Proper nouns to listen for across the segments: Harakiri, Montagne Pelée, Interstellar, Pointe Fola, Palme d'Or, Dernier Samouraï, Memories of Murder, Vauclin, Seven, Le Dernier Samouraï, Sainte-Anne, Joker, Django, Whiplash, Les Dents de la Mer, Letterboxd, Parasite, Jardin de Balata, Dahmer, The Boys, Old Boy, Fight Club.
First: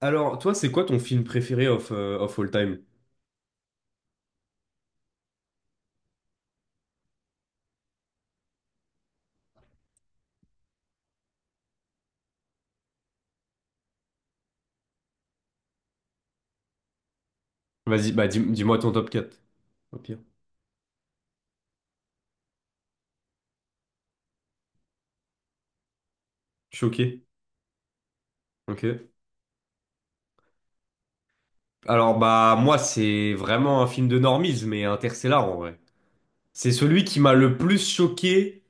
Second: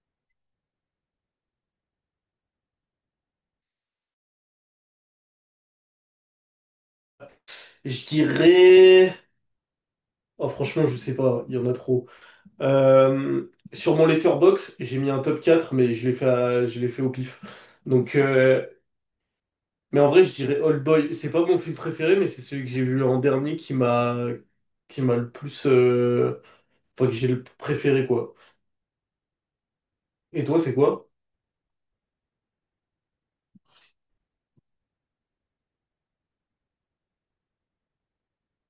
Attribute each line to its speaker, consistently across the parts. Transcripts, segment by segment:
Speaker 1: Alors, toi, c'est quoi ton film préféré of all time?
Speaker 2: Je dirais... Oh, franchement, je sais pas, il y en a trop. Sur mon letterbox, j'ai mis un top 4, mais je l'ai fait au pif.
Speaker 1: Vas-y,
Speaker 2: Donc,
Speaker 1: bah dis,
Speaker 2: euh,
Speaker 1: dis-moi ton top quatre. Au
Speaker 2: mais en
Speaker 1: pire.
Speaker 2: vrai, je dirais Old Boy. C'est pas mon film préféré, mais c'est celui que j'ai vu en dernier qui m'a le plus, enfin, que
Speaker 1: Choqué.
Speaker 2: j'ai le préféré, quoi.
Speaker 1: Ok.
Speaker 2: Et toi, c'est quoi?
Speaker 1: Alors, bah moi, c'est vraiment un film de normies, mais Interstellar en vrai. C'est celui qui m'a le plus choqué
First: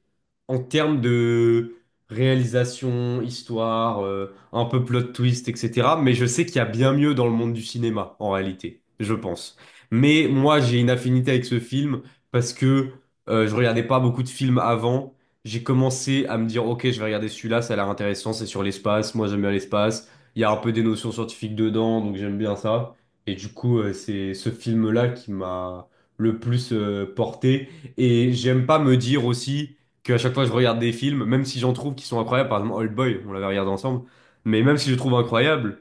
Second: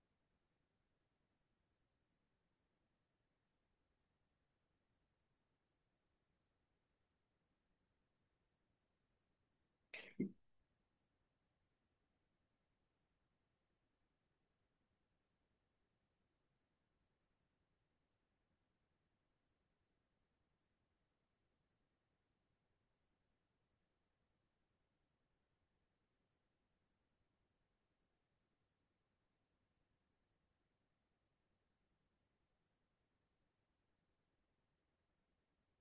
Speaker 1: en termes de réalisation, histoire, un peu plot twist, etc. Mais je sais qu'il y a bien mieux dans le monde du cinéma, en réalité, je pense. Mais moi, j'ai une affinité avec ce film parce que je regardais pas beaucoup de films avant. J'ai commencé à me dire, ok, je vais regarder celui-là, ça a l'air intéressant, c'est sur l'espace, moi j'aime bien l'espace. Il y a un peu des notions scientifiques dedans, donc j'aime bien ça. Et du coup, c'est ce film-là qui m'a le plus porté. Et j'aime pas me dire aussi que à chaque fois je regarde des films, même si j'en trouve qui sont incroyables, par exemple Old Boy, on l'avait regardé ensemble, mais même si je le trouve incroyable,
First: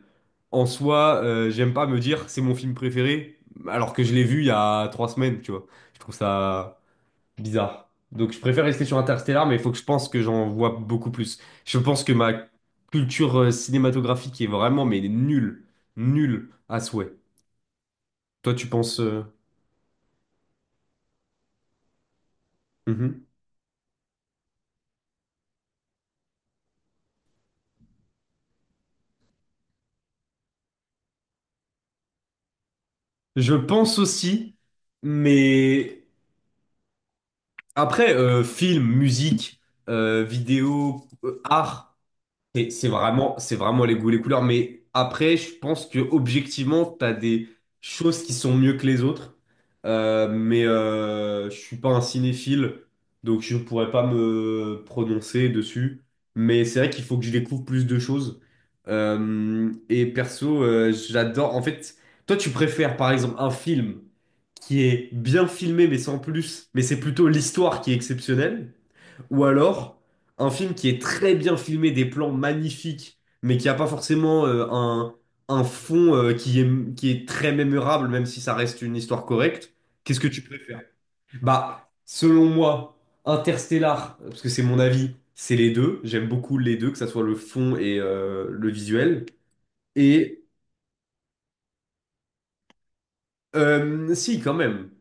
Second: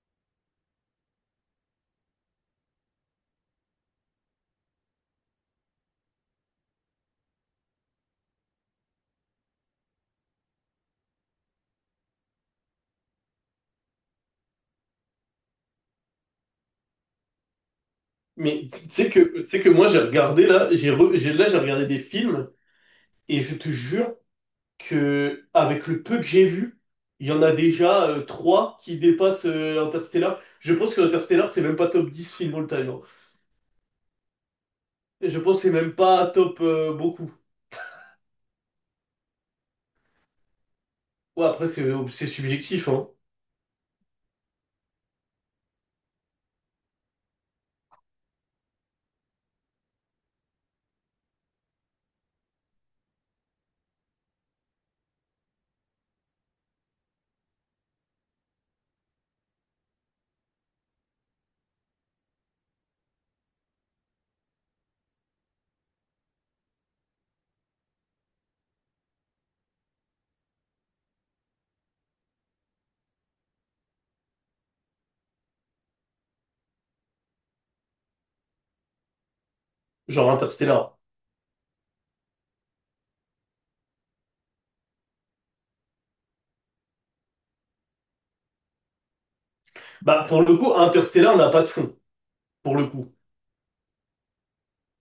Speaker 1: en soi, j'aime pas me dire c'est mon film préféré, alors que je l'ai vu il y a 3 semaines, tu vois. Je trouve ça bizarre. Donc je préfère rester sur Interstellar, mais il faut que je pense que j'en vois beaucoup plus. Je pense que ma culture cinématographique est vraiment, mais nulle, nulle à souhait. Toi, tu
Speaker 2: Mais tu
Speaker 1: penses,
Speaker 2: sais que, tu sais que moi, j'ai regardé là, j'ai regardé des films,
Speaker 1: mhm.
Speaker 2: et je te jure, que avec le peu que j'ai vu, il y en a déjà trois qui dépassent Interstellar. Je pense que Interstellar, c'est même pas top 10 film all time, hein.
Speaker 1: Je pense aussi,
Speaker 2: Et je pense que c'est même
Speaker 1: mais...
Speaker 2: pas top beaucoup.
Speaker 1: Après, film, musique, vidéo,
Speaker 2: Ouais, après,
Speaker 1: art.
Speaker 2: c'est subjectif, hein.
Speaker 1: C'est vraiment les goûts, les couleurs. Mais après, je pense que objectivement, t'as des choses qui sont mieux que les autres. Mais je suis pas un cinéphile, donc je pourrais pas me prononcer dessus. Mais c'est vrai qu'il faut que je découvre plus de choses. Et perso, j'adore. En fait, toi, tu préfères par exemple un film qui est bien filmé, mais sans plus, mais c'est plutôt l'histoire qui est exceptionnelle. Ou alors, un film qui est très bien filmé, des plans magnifiques, mais qui n'a pas forcément un fond qui est très mémorable, même si ça reste une histoire correcte. Qu'est-ce que
Speaker 2: Genre
Speaker 1: tu préfères?
Speaker 2: Interstellar.
Speaker 1: Bah, selon moi, Interstellar, parce que c'est mon avis, c'est les deux. J'aime beaucoup les deux, que ça soit le fond et le visuel.
Speaker 2: Bah, pour
Speaker 1: Et
Speaker 2: le coup, Interstellar n'a pas de fond, pour le coup.
Speaker 1: si, quand même.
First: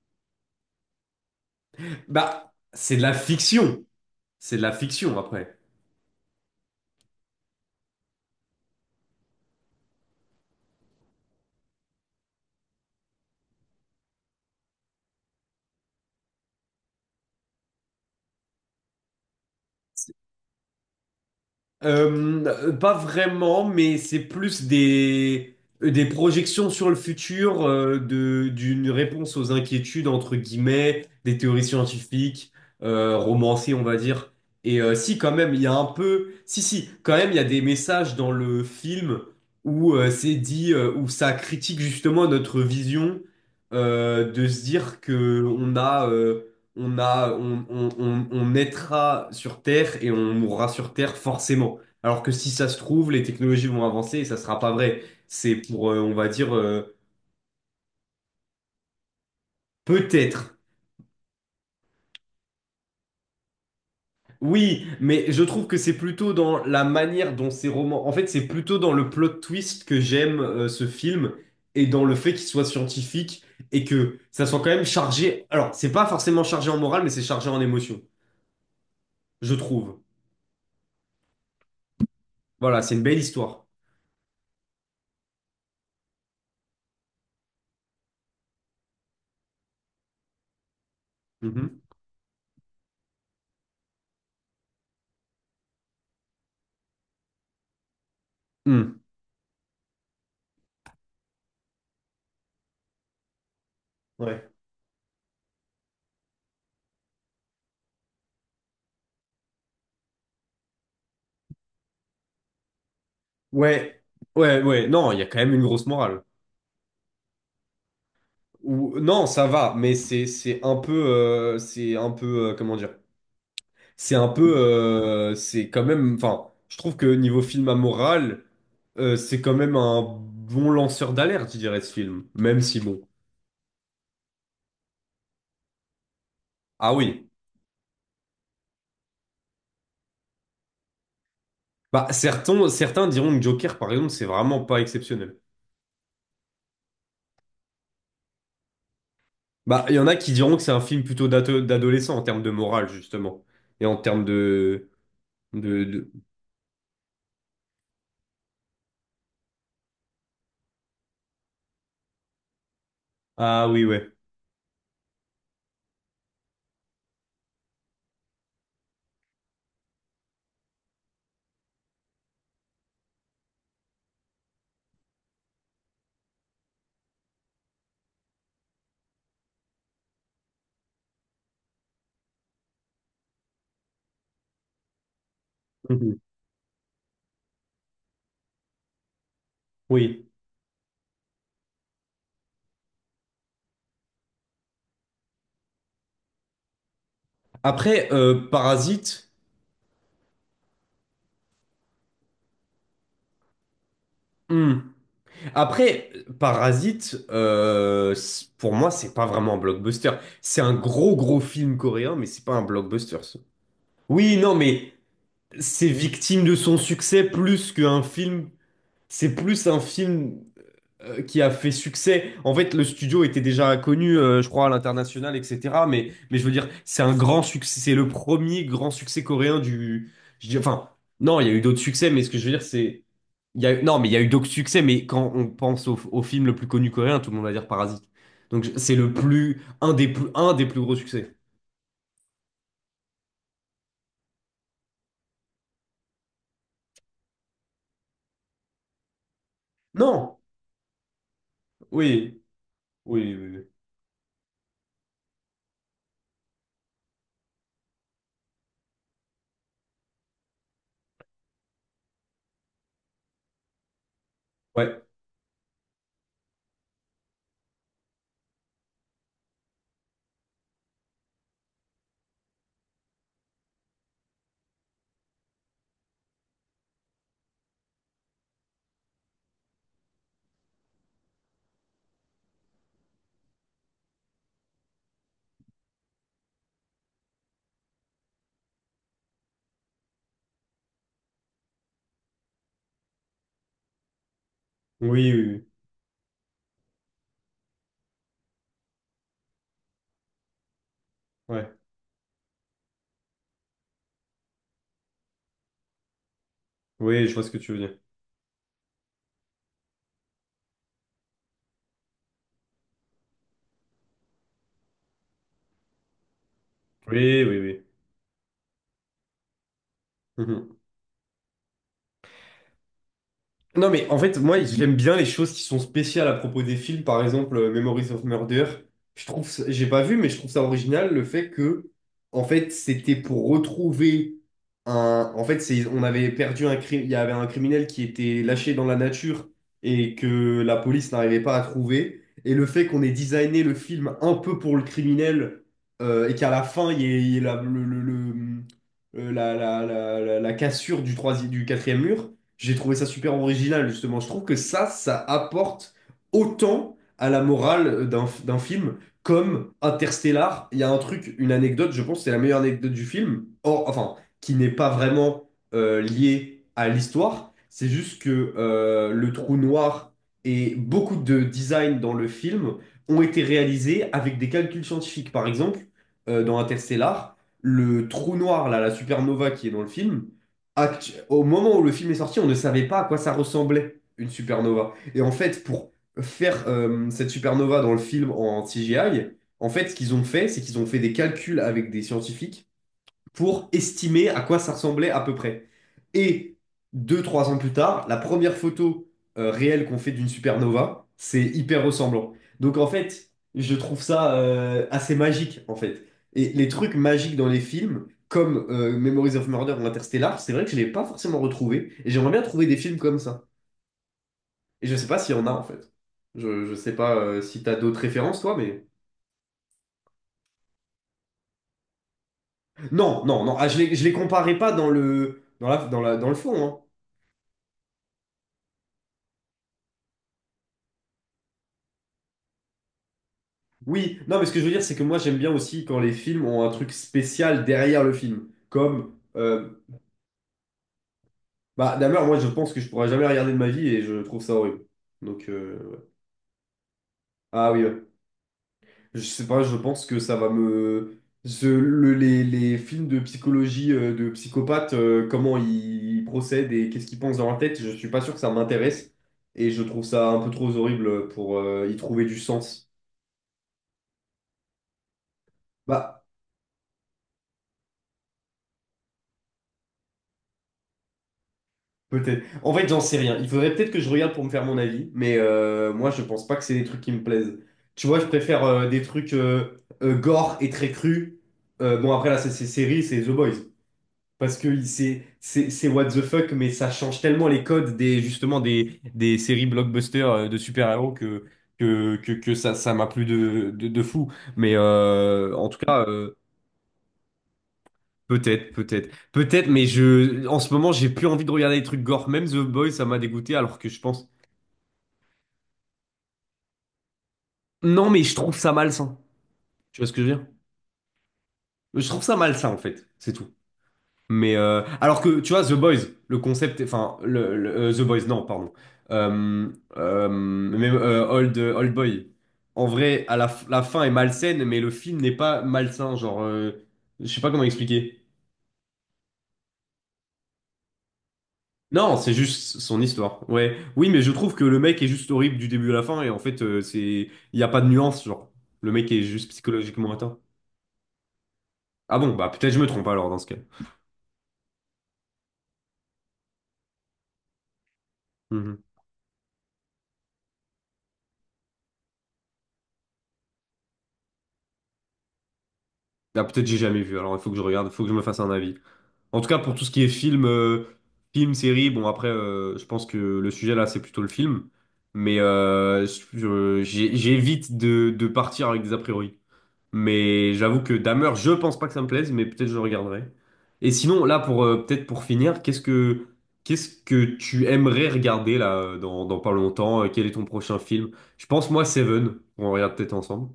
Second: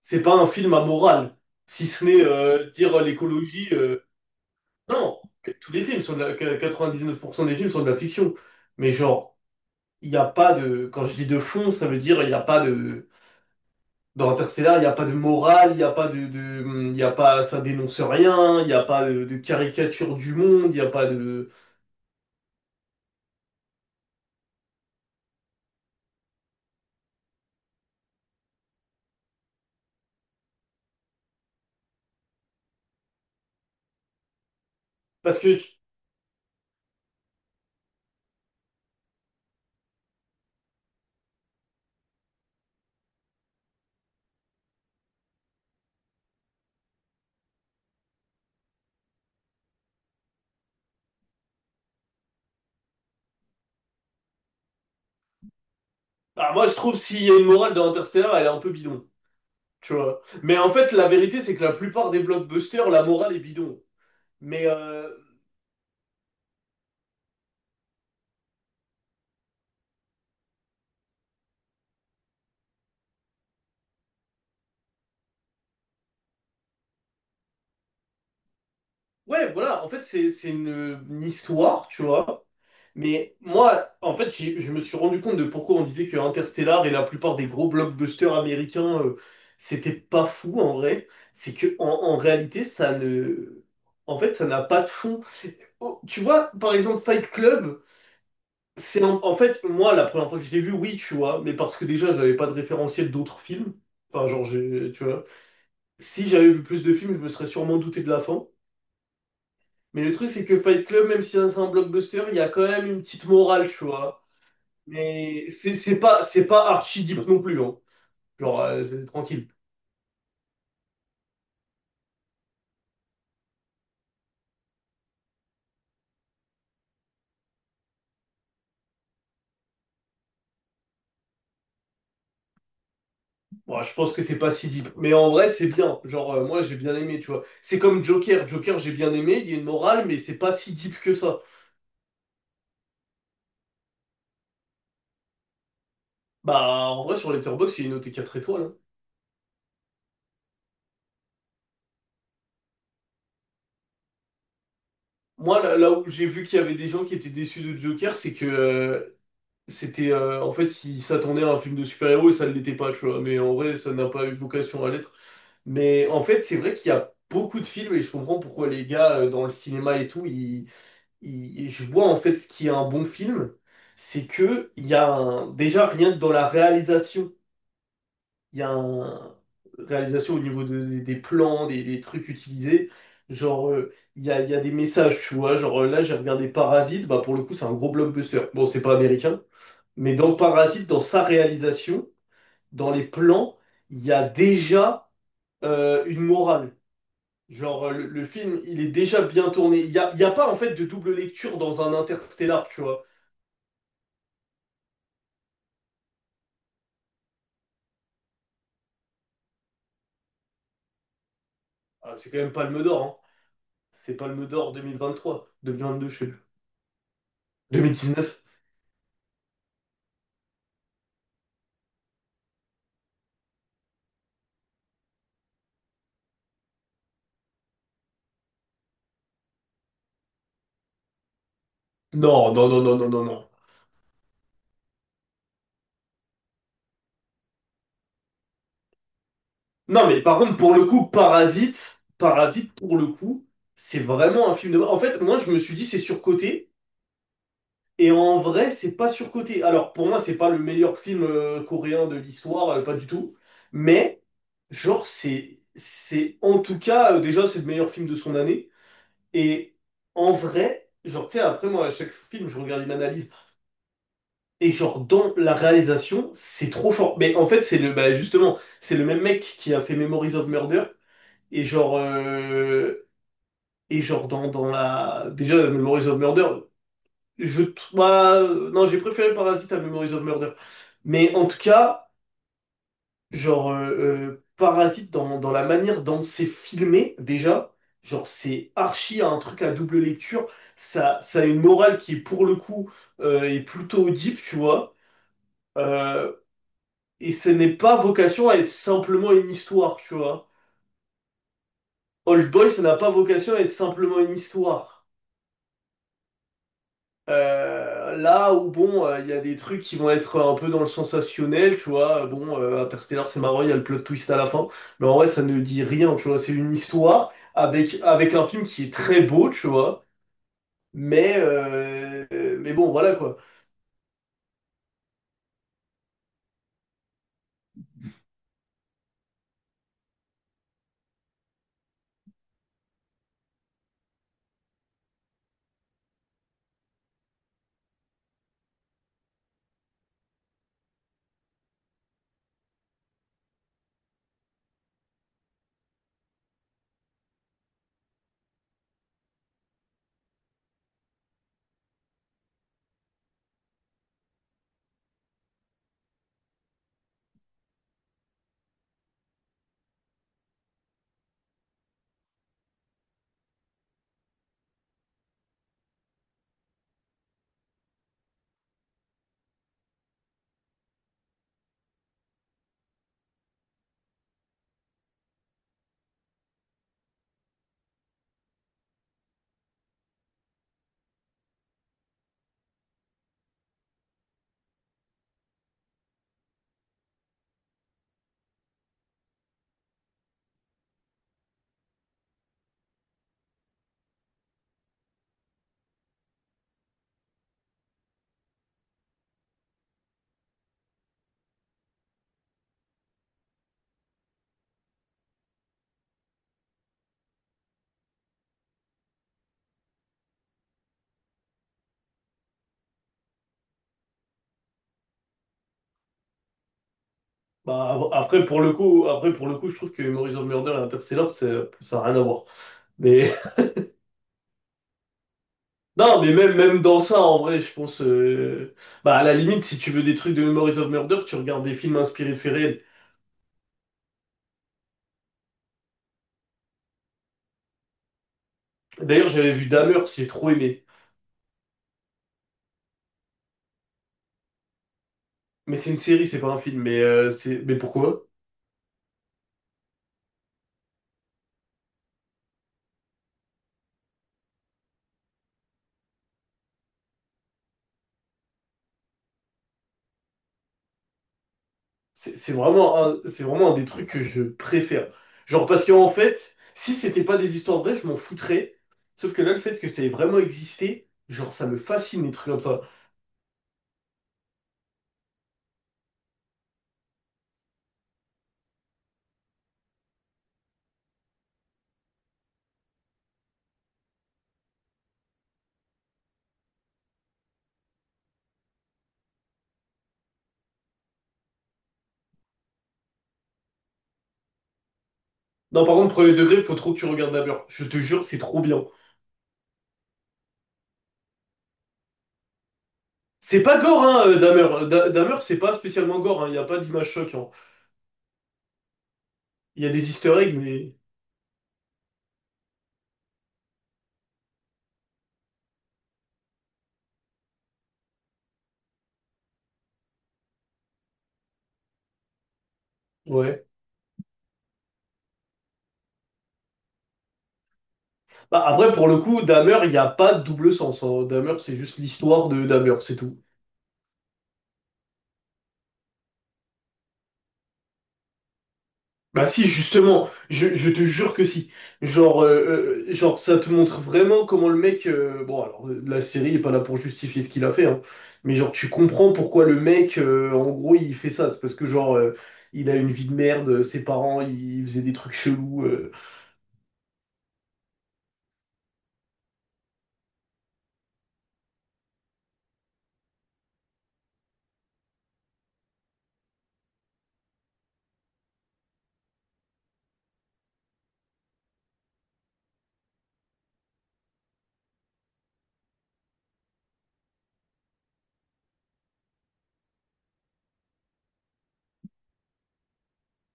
Speaker 2: C'est pas un film à morale, si ce n'est
Speaker 1: Bah, c'est
Speaker 2: dire
Speaker 1: de la
Speaker 2: l'écologie.
Speaker 1: fiction. C'est de la fiction
Speaker 2: Non,
Speaker 1: après.
Speaker 2: tous les films sont de la... que 99% des films sont de la fiction. Mais genre, il n'y a pas de... Quand je dis de fond, ça veut dire il n'y a pas de... Dans Interstellar, il n'y a pas de morale, il n'y a pas il y a pas, ça dénonce rien, il n'y a pas de caricature du monde, il n'y a pas de,
Speaker 1: Pas vraiment, mais c'est plus des, projections sur le futur, d'une réponse aux inquiétudes, entre guillemets, des théories scientifiques, romancées, on va dire. Et si, quand
Speaker 2: parce
Speaker 1: même,
Speaker 2: que,
Speaker 1: il y a un peu... Si, quand même, il y a des messages dans le film où c'est dit, où ça critique justement notre vision, de se dire que on a, on, on naîtra sur Terre et on mourra sur Terre forcément. Alors que si ça se trouve, les technologies vont avancer et ça sera pas vrai. C'est pour, on va
Speaker 2: ah,
Speaker 1: dire,
Speaker 2: moi je trouve s'il y a une morale dans Interstellar, elle est un peu bidon, tu vois.
Speaker 1: peut-être.
Speaker 2: Mais en fait, la vérité, c'est que la plupart des blockbusters, la morale est bidon. Mais
Speaker 1: Oui, mais je trouve que c'est plutôt dans la manière dont ces romans... En fait, c'est plutôt dans le plot twist que j'aime ce film et dans le fait qu'il soit scientifique et que ça soit quand même chargé... Alors, c'est pas forcément chargé en morale, mais c'est chargé en émotion,
Speaker 2: ouais,
Speaker 1: je
Speaker 2: voilà, en
Speaker 1: trouve.
Speaker 2: fait, c'est une histoire, tu vois.
Speaker 1: Voilà, c'est une belle
Speaker 2: Mais
Speaker 1: histoire.
Speaker 2: moi, en fait, je me suis rendu compte de pourquoi on disait que Interstellar et la plupart des gros blockbusters américains, c'était pas fou en vrai.
Speaker 1: Mhm.
Speaker 2: En réalité, ça ne, en fait, ça n'a pas de fond. Oh, tu vois, par exemple, Fight Club,
Speaker 1: Mm.
Speaker 2: en fait moi la première fois que je l'ai vu, oui, tu vois, mais parce que déjà, j'avais pas de référentiel d'autres films. Enfin,
Speaker 1: Ouais.
Speaker 2: tu vois, si j'avais vu plus de films, je me serais sûrement douté de la fin. Mais le truc, c'est que Fight Club, même si c'est un blockbuster, il y a quand même une petite morale, tu
Speaker 1: Ouais,
Speaker 2: vois.
Speaker 1: ouais, ouais, non, il y a quand
Speaker 2: Mais
Speaker 1: même une grosse morale.
Speaker 2: c'est pas archi deep non plus, hein.
Speaker 1: Ou,
Speaker 2: C'est
Speaker 1: non, ça
Speaker 2: tranquille.
Speaker 1: va, mais c'est un peu, c'est un peu, comment dire, c'est un peu, c'est quand même, enfin, je trouve que niveau film à morale, c'est quand même un bon lanceur d'alerte, je dirais, ce film, même si bon.
Speaker 2: Bon, je pense que c'est pas si deep. Mais en vrai, c'est bien. Moi, j'ai
Speaker 1: Ah
Speaker 2: bien aimé, tu
Speaker 1: oui,
Speaker 2: vois. C'est comme Joker. Joker, j'ai bien aimé. Il y a une morale, mais c'est pas si deep que ça.
Speaker 1: bah certains diront que Joker, par exemple, c'est vraiment pas exceptionnel.
Speaker 2: Bah, en vrai, sur Letterboxd, il est noté 4 étoiles, hein.
Speaker 1: Bah, il y en a qui diront que c'est un film plutôt d'adolescent en termes de morale, justement, et en termes
Speaker 2: Moi, là où
Speaker 1: de...
Speaker 2: j'ai vu qu'il y avait des gens qui étaient déçus de Joker, c'est que c'était en fait, il s'attendait à un film de super-héros et ça ne l'était pas, tu vois. Mais en
Speaker 1: Ah
Speaker 2: vrai,
Speaker 1: oui,
Speaker 2: ça
Speaker 1: ouais.
Speaker 2: n'a pas eu vocation à l'être. Mais en fait, c'est vrai qu'il y a beaucoup de films et je comprends pourquoi les gars dans le cinéma et tout, je vois en fait ce qui est un bon film, c'est que il y a un- déjà rien que dans la réalisation, il y a un réalisation au niveau des plans, des trucs utilisés. Il y a, il y a des messages, tu vois. Là, j'ai
Speaker 1: Mhm.
Speaker 2: regardé Parasite, bah pour le coup, c'est un gros blockbuster. Bon, c'est pas américain. Mais
Speaker 1: Oui.
Speaker 2: dans Parasite, dans sa réalisation, dans les plans, il y a déjà une morale.
Speaker 1: Après,
Speaker 2: Le film, il est déjà
Speaker 1: Parasite.
Speaker 2: bien tourné. Il y a pas, en fait, de double lecture dans un Interstellar, tu vois.
Speaker 1: Hmm. Après, Parasite, pour moi, c'est pas vraiment un blockbuster. C'est un gros, gros film
Speaker 2: Ah,
Speaker 1: coréen, mais
Speaker 2: c'est quand
Speaker 1: c'est
Speaker 2: même
Speaker 1: pas un
Speaker 2: Palme d'Or, hein.
Speaker 1: blockbuster, ça.
Speaker 2: C'est
Speaker 1: Oui,
Speaker 2: Palme
Speaker 1: non,
Speaker 2: d'Or
Speaker 1: mais
Speaker 2: 2023,
Speaker 1: c'est
Speaker 2: 2022, je sais
Speaker 1: victime
Speaker 2: plus.
Speaker 1: de son succès plus qu'un
Speaker 2: 2019.
Speaker 1: film. C'est plus un film qui a fait succès. En fait, le studio était déjà connu, je crois, à l'international, etc. Mais je veux dire, c'est un grand succès. C'est le premier grand succès coréen du. Enfin, non, il y a eu d'autres succès, mais ce que je veux
Speaker 2: Non,
Speaker 1: dire,
Speaker 2: non, non, non,
Speaker 1: c'est.
Speaker 2: non, non, non.
Speaker 1: Il y a, eu- Non, mais il y a eu d'autres succès, mais quand on pense au film le plus connu coréen, tout le monde va dire Parasite. Donc c'est le plus, un des
Speaker 2: Non, mais
Speaker 1: plus,
Speaker 2: par
Speaker 1: un
Speaker 2: contre,
Speaker 1: des
Speaker 2: pour
Speaker 1: plus
Speaker 2: le
Speaker 1: gros
Speaker 2: coup,
Speaker 1: succès.
Speaker 2: Parasite, pour le coup, c'est vraiment un film de... En fait, moi, je me suis dit, c'est surcoté. Et en vrai, c'est pas surcoté. Alors, pour moi,
Speaker 1: Non!
Speaker 2: c'est pas le meilleur film coréen de
Speaker 1: Oui,
Speaker 2: l'histoire, pas du
Speaker 1: oui,
Speaker 2: tout.
Speaker 1: oui, oui.
Speaker 2: Mais, genre, en tout cas, déjà, c'est le meilleur film de son année. Et en vrai, genre, tu sais, après, moi, à chaque film, je regarde une analyse. Et
Speaker 1: Ouais,
Speaker 2: genre, dans la réalisation, c'est trop fort. Mais en fait, c'est bah, justement, c'est le même mec qui a fait Memories of Murder. Et déjà, Memories of Murder, non, j'ai préféré Parasite à Memories of Murder. Mais en tout cas, Parasite, dans la manière dont c'est filmé, déjà, genre, c'est archi un truc à double lecture. Ça a une morale qui, pour le coup, est plutôt deep, tu vois.
Speaker 1: oui, oui, oui.
Speaker 2: Euh, et ce n'est pas vocation à être simplement une histoire, tu vois.
Speaker 1: Ouais,
Speaker 2: Old Boy, ça n'a pas vocation à être simplement une histoire.
Speaker 1: oui, je vois ce que tu veux dire.
Speaker 2: Là où bon, il y a des trucs qui vont être un peu dans le sensationnel, tu vois. Interstellar, c'est marrant, il y a le plot twist à la fin, mais en vrai, ça ne dit rien, tu vois. C'est une histoire
Speaker 1: Oui, oui, oui.
Speaker 2: avec un film qui est très beau, tu vois.
Speaker 1: Mhm.
Speaker 2: Mais bon, voilà quoi.
Speaker 1: Non, mais en fait, moi, j'aime bien les choses qui sont spéciales à propos des films. Par exemple, Memories of Murder. Je trouve, j'ai pas vu, mais je trouve ça original le fait que, en fait, c'était pour retrouver un. En fait, c'est, on avait perdu un crime. Il y avait un criminel qui était lâché dans la nature et que la police n'arrivait pas à trouver. Et le fait qu'on ait designé le film un peu pour le criminel et qu'à la fin, il y ait la, le- la cassure du troisième, du quatrième mur. J'ai trouvé ça super original, justement. Je trouve que ça apporte autant à la morale d'un film comme Interstellar. Il y a un truc, une anecdote, je pense que c'est la meilleure anecdote du film, or, enfin, qui n'est pas vraiment liée à l'histoire. C'est juste que le trou noir et beaucoup de design dans le film ont été réalisés avec des calculs scientifiques. Par exemple, dans Interstellar, le trou noir, là, la supernova qui est dans le film, au moment où le film est sorti, on ne savait pas à quoi ça ressemblait, une supernova. Et en fait, pour faire cette supernova dans le film en CGI, en fait, ce qu'ils ont fait, c'est qu'ils ont fait des calculs avec des scientifiques pour estimer à quoi ça ressemblait à peu près. Et 2, 3 ans plus tard, la première photo réelle qu'on fait d'une supernova, c'est hyper ressemblant. Donc en fait, je trouve ça assez magique en fait. Et les trucs magiques dans les films, comme Memories of Murder ou Interstellar, c'est vrai que je ne l'ai pas forcément retrouvé. Et j'aimerais bien trouver des films comme ça. Et je ne sais pas s'il y en a en fait. Je sais pas si t'as
Speaker 2: Bah,
Speaker 1: d'autres références,
Speaker 2: après
Speaker 1: toi,
Speaker 2: pour le
Speaker 1: mais...
Speaker 2: coup, après pour le coup, je trouve que Memories of Murder et Interstellar, ça a rien à voir. Mais
Speaker 1: Non, non, non, ah, je les comparais pas dans le, dans la, dans la,
Speaker 2: non,
Speaker 1: dans
Speaker 2: mais
Speaker 1: le
Speaker 2: même
Speaker 1: fond, hein.
Speaker 2: même dans ça, en vrai, je pense. Bah à la limite, si tu veux des trucs de Memories of Murder, tu regardes des films inspirés de faits réels.
Speaker 1: Oui, non, mais ce que je veux dire, c'est que moi, j'aime bien aussi quand les films ont un truc spécial derrière le film. Comme,
Speaker 2: D'ailleurs, j'avais vu Dahmer, j'ai trop aimé.
Speaker 1: bah, Dahmer, moi, je pense que je pourrais jamais regarder de ma vie et je trouve ça horrible. Donc,
Speaker 2: Mais c'est une
Speaker 1: ouais.
Speaker 2: série, c'est pas un film. C'est...
Speaker 1: Ah
Speaker 2: mais
Speaker 1: oui, ouais.
Speaker 2: pourquoi?
Speaker 1: Je sais pas, je pense que ça va me. Les films de psychologie de psychopathes, comment ils procèdent et qu'est-ce qu'ils pensent dans leur tête, je suis pas sûr que ça m'intéresse. Et je trouve ça un peu trop horrible pour y trouver
Speaker 2: C'est
Speaker 1: du
Speaker 2: c'est
Speaker 1: sens.
Speaker 2: vraiment un... c'est vraiment un des trucs que je préfère. Genre, parce qu'en
Speaker 1: Bah,
Speaker 2: fait, si c'était pas des histoires vraies, je m'en foutrais. Sauf que là, le fait que ça ait vraiment existé, genre, ça me fascine, les
Speaker 1: peut-être.
Speaker 2: trucs comme
Speaker 1: En
Speaker 2: ça.
Speaker 1: fait, j'en sais rien. Il faudrait peut-être que je regarde pour me faire mon avis, mais moi, je pense pas que c'est des trucs qui me plaisent. Tu vois, je préfère des trucs gore et très crus. Bon, après, là, c'est série, c'est The Boys. Parce que c'est what the fuck, mais ça change tellement les codes des justement des séries blockbusters de super-héros que, ça m'a plu de fou. Mais en tout
Speaker 2: Non, par
Speaker 1: cas.
Speaker 2: contre, premier degré, faut trop que tu regardes Dahmer. Je te jure, c'est trop
Speaker 1: Peut-être,
Speaker 2: bien.
Speaker 1: peut-être, peut-être, mais en ce moment, j'ai plus envie de regarder des trucs gore. Même The Boys, ça m'a dégoûté,
Speaker 2: C'est pas
Speaker 1: alors que je
Speaker 2: gore, hein,
Speaker 1: pense.
Speaker 2: Dahmer. Dahmer, c'est pas spécialement gore, hein. Il y a pas d'image choc, hein.
Speaker 1: Non, mais je trouve ça malsain.
Speaker 2: Il y a
Speaker 1: Tu vois
Speaker 2: des
Speaker 1: ce que je
Speaker 2: easter
Speaker 1: veux dire?
Speaker 2: eggs, mais...
Speaker 1: Je trouve ça malsain, en fait, c'est tout. Mais alors que, tu vois, The Boys, le concept, enfin, The Boys, non, pardon. Euh, Même Old Boy. En vrai, à la,
Speaker 2: Ouais.
Speaker 1: f- la fin est malsaine, mais le film n'est pas malsain. Genre, je sais pas comment expliquer.
Speaker 2: Bah, après, pour le coup, Dahmer, il n'y a pas de double sens, hein. Dahmer, c'est juste
Speaker 1: Non, c'est
Speaker 2: l'histoire de
Speaker 1: juste
Speaker 2: Dahmer,
Speaker 1: son
Speaker 2: c'est tout.
Speaker 1: histoire. Ouais. Oui, mais je trouve que le mec est juste horrible du début à la fin et en fait, c'est il y a pas de nuance, genre. Le mec est
Speaker 2: Bah
Speaker 1: juste
Speaker 2: si,
Speaker 1: psychologiquement
Speaker 2: justement,
Speaker 1: atteint.
Speaker 2: je te jure que si.
Speaker 1: Ah bon, bah peut-être je me trompe alors dans ce cas.
Speaker 2: Ça te montre vraiment comment le mec... La série est pas là pour justifier ce qu'il a fait, hein. Mais genre,
Speaker 1: Mhm.
Speaker 2: tu comprends pourquoi le mec, en gros, il fait ça. C'est parce que, il a une vie de merde, ses parents, ils faisaient des trucs chelous.
Speaker 1: Ah peut-être j'ai jamais vu, alors il faut que je regarde, il faut que je me fasse un avis. En tout cas, pour tout ce qui est film, film, série, bon après, je pense que le sujet là, c'est plutôt le film. Mais j'évite de partir avec des a priori. Mais j'avoue que Dahmer, je pense pas que ça me plaise, mais peut-être je le regarderai. Et sinon, là, pour peut-être pour finir, qu'est-ce que tu aimerais regarder là dans pas longtemps? Quel est ton prochain film? Je pense moi Seven. On regarde peut-être ensemble.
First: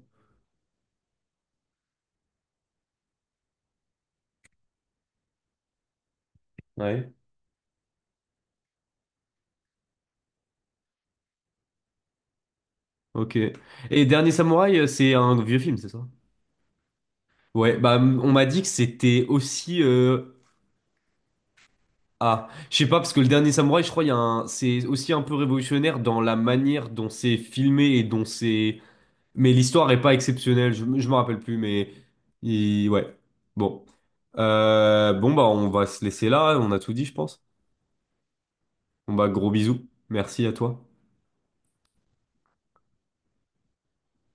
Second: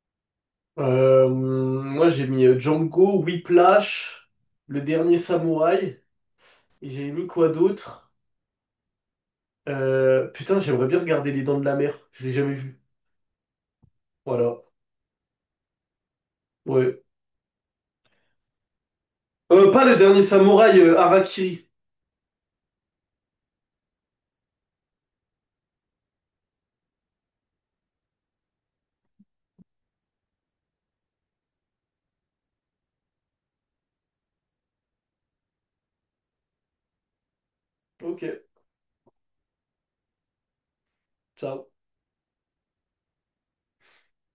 Speaker 2: Moi, j'ai mis Django, Whiplash, Le Dernier Samouraï, et
Speaker 1: Ouais.
Speaker 2: j'ai mis quoi d'autre? Putain, j'aimerais bien regarder Les Dents de la Mer. Je l'ai jamais vu.
Speaker 1: Ok. Et Dernier
Speaker 2: Voilà.
Speaker 1: Samouraï, c'est un vieux film, c'est ça?
Speaker 2: Ouais.
Speaker 1: Ouais. Bah, on m'a dit que c'était aussi.
Speaker 2: Pas le dernier samouraï, Harakiri.
Speaker 1: Ah, je sais pas parce que le Dernier Samouraï, je crois, il y a un... c'est aussi un peu révolutionnaire dans la manière dont c'est filmé et dont c'est Mais l'histoire est pas exceptionnelle, je me rappelle plus, mais ouais. Bon. Bon, bah, on va se laisser là, on a tout dit, je pense.
Speaker 2: Ok,
Speaker 1: Bon, bah, gros bisous. Merci à toi.
Speaker 2: ciao.